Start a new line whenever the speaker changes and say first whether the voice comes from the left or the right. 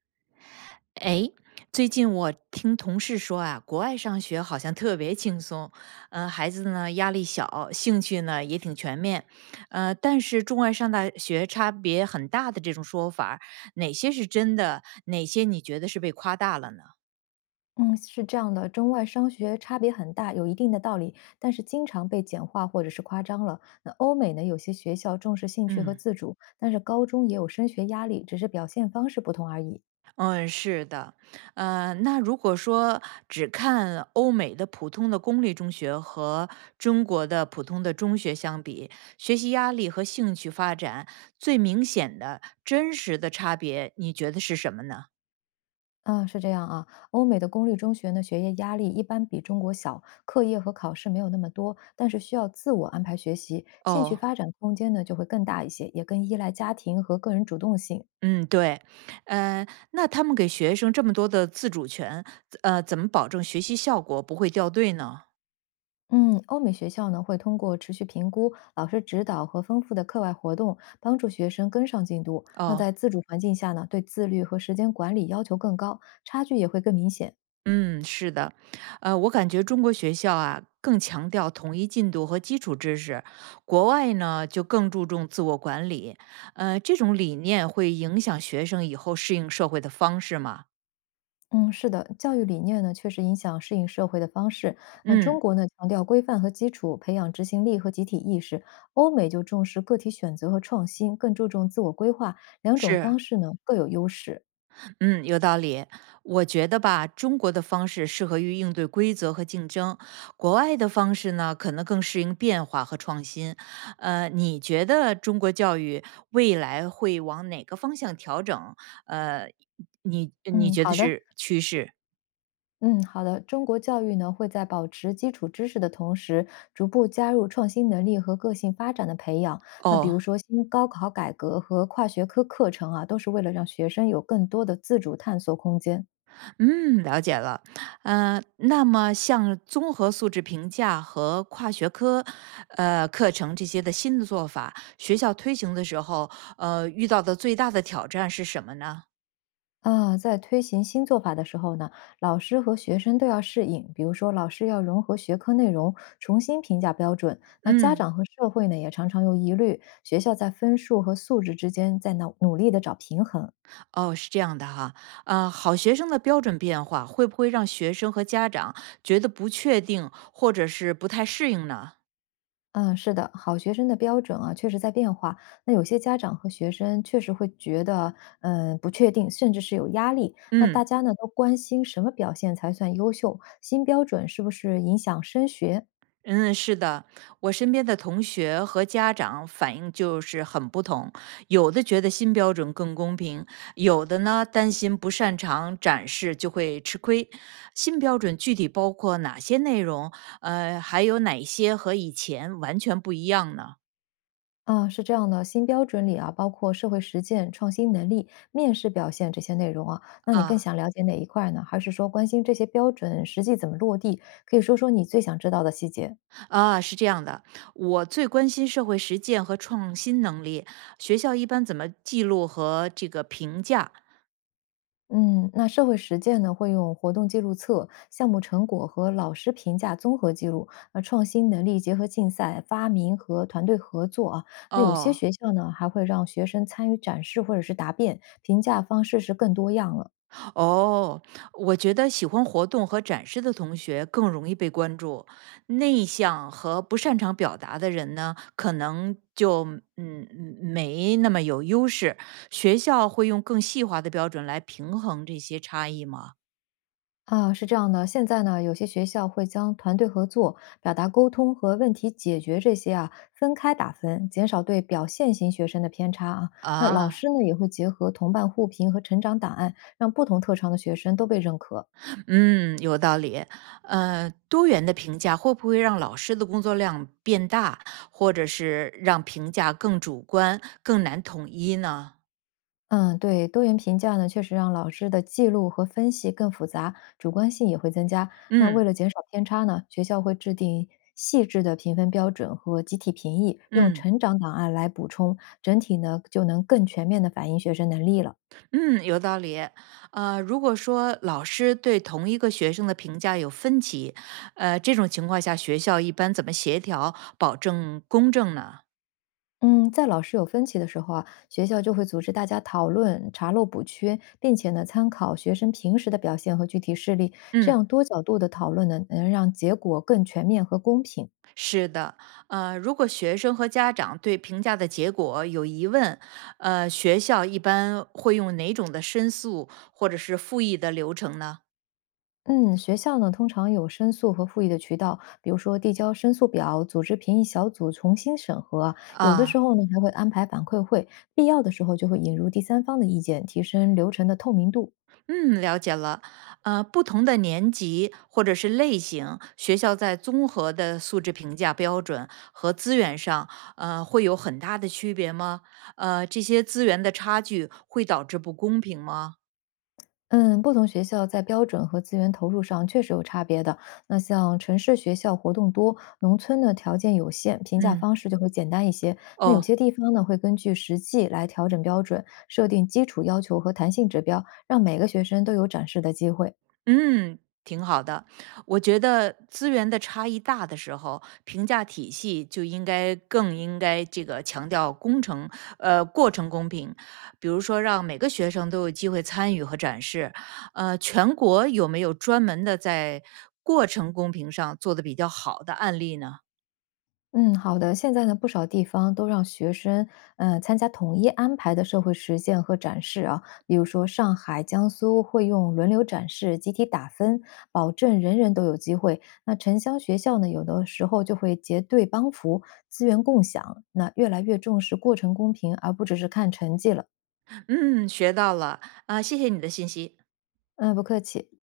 right: 哎，最近我听同事说啊，国外上学好像特别轻松，孩子呢压力小，兴趣呢也挺全面，但是中外上大学差别很大的这种说法儿哪些是真的，哪些你觉得是被夸大了呢？
left: 嗯，是这样的，中外商学差别很大，有一定的道理，但是经常被简化或者是夸张了。那欧美呢，有些学校重视兴趣和
right: 嗯
left: 自主，但是高中也有升学压力，只是表现方式不同而已。
right: 嗯，是的，那如果说只看欧美的普通的公立中学和中国的普通的中学相比，学习压力和兴趣发展最明显的、真实的差别，你觉得是什么呢？
left: 啊，是这样啊，欧美的公立中学呢，学业压力一般比中国小，课业和考试没有那么多，但是需要自我安排学习，兴趣
right: 哦，
left: 发展空间呢就会更大一些，也更依赖家庭和个人主动性。
right: 嗯，对，呃，那他们给学生这么多的自主权，怎么保证学习效果不会掉队呢？
left: 嗯，欧美学校呢会通过持续评估、老师指导和丰富的课外活动，帮助学生跟上进度。那
right: 哦，
left: 在自主环境下呢，对自律和时间管理要求更高，差距也会更明显。
right: 嗯，是的，我感觉中国学校啊更强调统一进度和基础知识，国外呢就更注重自我管理。这种理念会影响学生以后适应社会的方式吗？
left: 嗯，是的，教育理念呢确实影响适应社会的方式。那中
right: 嗯，
left: 国呢强调规范和基础，培养执行力和集体意识；欧美就重视个体选择和创新，更注重自我规划。两种
right: 是。
left: 方式呢各有优势。
right: 嗯，有道理。我觉得吧，中国的方式适合于应对规则和竞争，国外的方式呢，可能更适应变化和创新。你觉得中国教育未来会往哪个方向调整？呃，你
left: 嗯，
right: 觉得
left: 好的，
right: 是趋势？
left: 中国教育呢，会在保持基础知识的同时，逐步加入创新能力和个性发展的培养。那比
right: 哦，
left: 如说，新高考改革和跨学科课程啊，都是为了让学生有更多的自主探索空间。
right: 嗯，了解了。那么像综合素质评价和跨学科，课程这些的新的做法，学校推行的时候，遇到的最大的挑战是什么呢？
left: 啊，在推行新做法的时候呢，老师和学生都要适应。比如说，老师要融合学科内容，重新评价标准。那家
right: 嗯，
left: 长和社会呢，也常常有疑虑，学校在分数和素质之间在努力的找平衡。
right: 哦，是这样的哈。好学生的标准变化会不会让学生和家长觉得不确定，或者是不太适应呢？
left: 嗯，是的，好学生的标准啊，确实在变化。那有些家长和学生确实会觉得，嗯，不确定，甚至是有压力。那
right: 嗯。
left: 大家呢，都关心什么表现才算优秀？新标准是不是影响升学？
right: 嗯，是的，我身边的同学和家长反应就是很不同，有的觉得新标准更公平，有的呢担心不擅长展示就会吃亏。新标准具体包括哪些内容？还有哪些和以前完全不一样呢？
left: 啊，是这样的，新标准里啊，包括社会实践、创新能力、面试表现这些内容啊。那你更
right: 啊
left: 想了解哪一块呢？还是说关心这些标准实际怎么落地？可以说说你最想知道的细节。
right: 啊，是这样的，我最关心社会实践和创新能力，学校一般怎么记录和这个评价？
left: 嗯，那社会实践呢，会用活动记录册、项目成果和老师评价综合记录，那创新能力结合竞赛、发明和团队合作啊。那有些
right: 哦，
left: 学校呢，还会让学生参与展示或者是答辩，评价方式是更多样了。
right: 哦，我觉得喜欢活动和展示的同学更容易被关注，内向和不擅长表达的人呢，可能就没那么有优势。学校会用更细化的标准来平衡这些差异吗？
left: 啊，是这样的，现在呢，有些学校会将团队合作、表达沟通和问题解决这些啊分开打分，减少对表现型学生的偏差啊。那老
right: 啊，
left: 师呢，也会结合同伴互评和成长档案，让不同特长的学生都被认可。
right: 嗯，有道理。多元的评价会不会让老师的工作量变大，或者是让评价更主观、更难统一呢？
left: 嗯，对，多元评价呢，确实让老师的记录和分析更复杂，主观性也会增加。那
right: 嗯
left: 为了减少偏差呢，学校会制定细致的评分标准和集体评议，用
right: 嗯。
left: 成长档案来补充，整体呢就能更全面的反映学生能力了。
right: 嗯，有道理。如果说老师对同一个学生的评价有分歧，这种情况下，学校一般怎么协调，保证公正呢？
left: 嗯，在老师有分歧的时候啊，学校就会组织大家讨论、查漏补缺，并且呢参考学生平时的表现和具体事例，这
right: 嗯，
left: 样多角度的讨论呢，能让结果更全面和公平。
right: 是的。如果学生和家长对评价的结果有疑问，学校一般会用哪种的申诉或者是复议的流程呢？
left: 嗯，学校呢通常有申诉和复议的渠道，比如说递交申诉表、组织评议小组重新审核啊有的时
right: 啊，
left: 候呢还会安排反馈会，必要的时候就会引入第三方的意见，提升流程的透明度。
right: 嗯，了解了。不同的年级或者是类型，学校在综合的素质评价标准和资源上，会有很大的区别吗？这些资源的差距会导致不公平吗？
left: 嗯，不同学校在标准和资源投入上确实有差别的。那像城市学校活动多，农村呢条件有限，评价
right: 嗯，
left: 方式就会简单一些。那有
right: 哦，
left: 些地方呢会根据实际来调整标准，设定基础要求和弹性指标，让每个学生都有展示的机会。
right: 嗯，挺好的。我觉得资源的差异大的时候，评价体系就应该更应该这个强调工程，过程公平。比如说，让每个学生都有机会参与和展示。全国有没有专门的在过程公平上做的比较好的案例呢？
left: 嗯，好的。现在呢，不少地方都让学生，嗯，参加统一安排的社会实践和展示啊，比如说上海、江苏会用轮流展示、集体打分，保证人人都有机会。那城乡学校呢，有的时候就会结对帮扶，资源共享，那越来越重视过程公平，而不只是看成绩了。
right: 嗯，学到了啊，谢谢你的信息。
left: 嗯，不客气。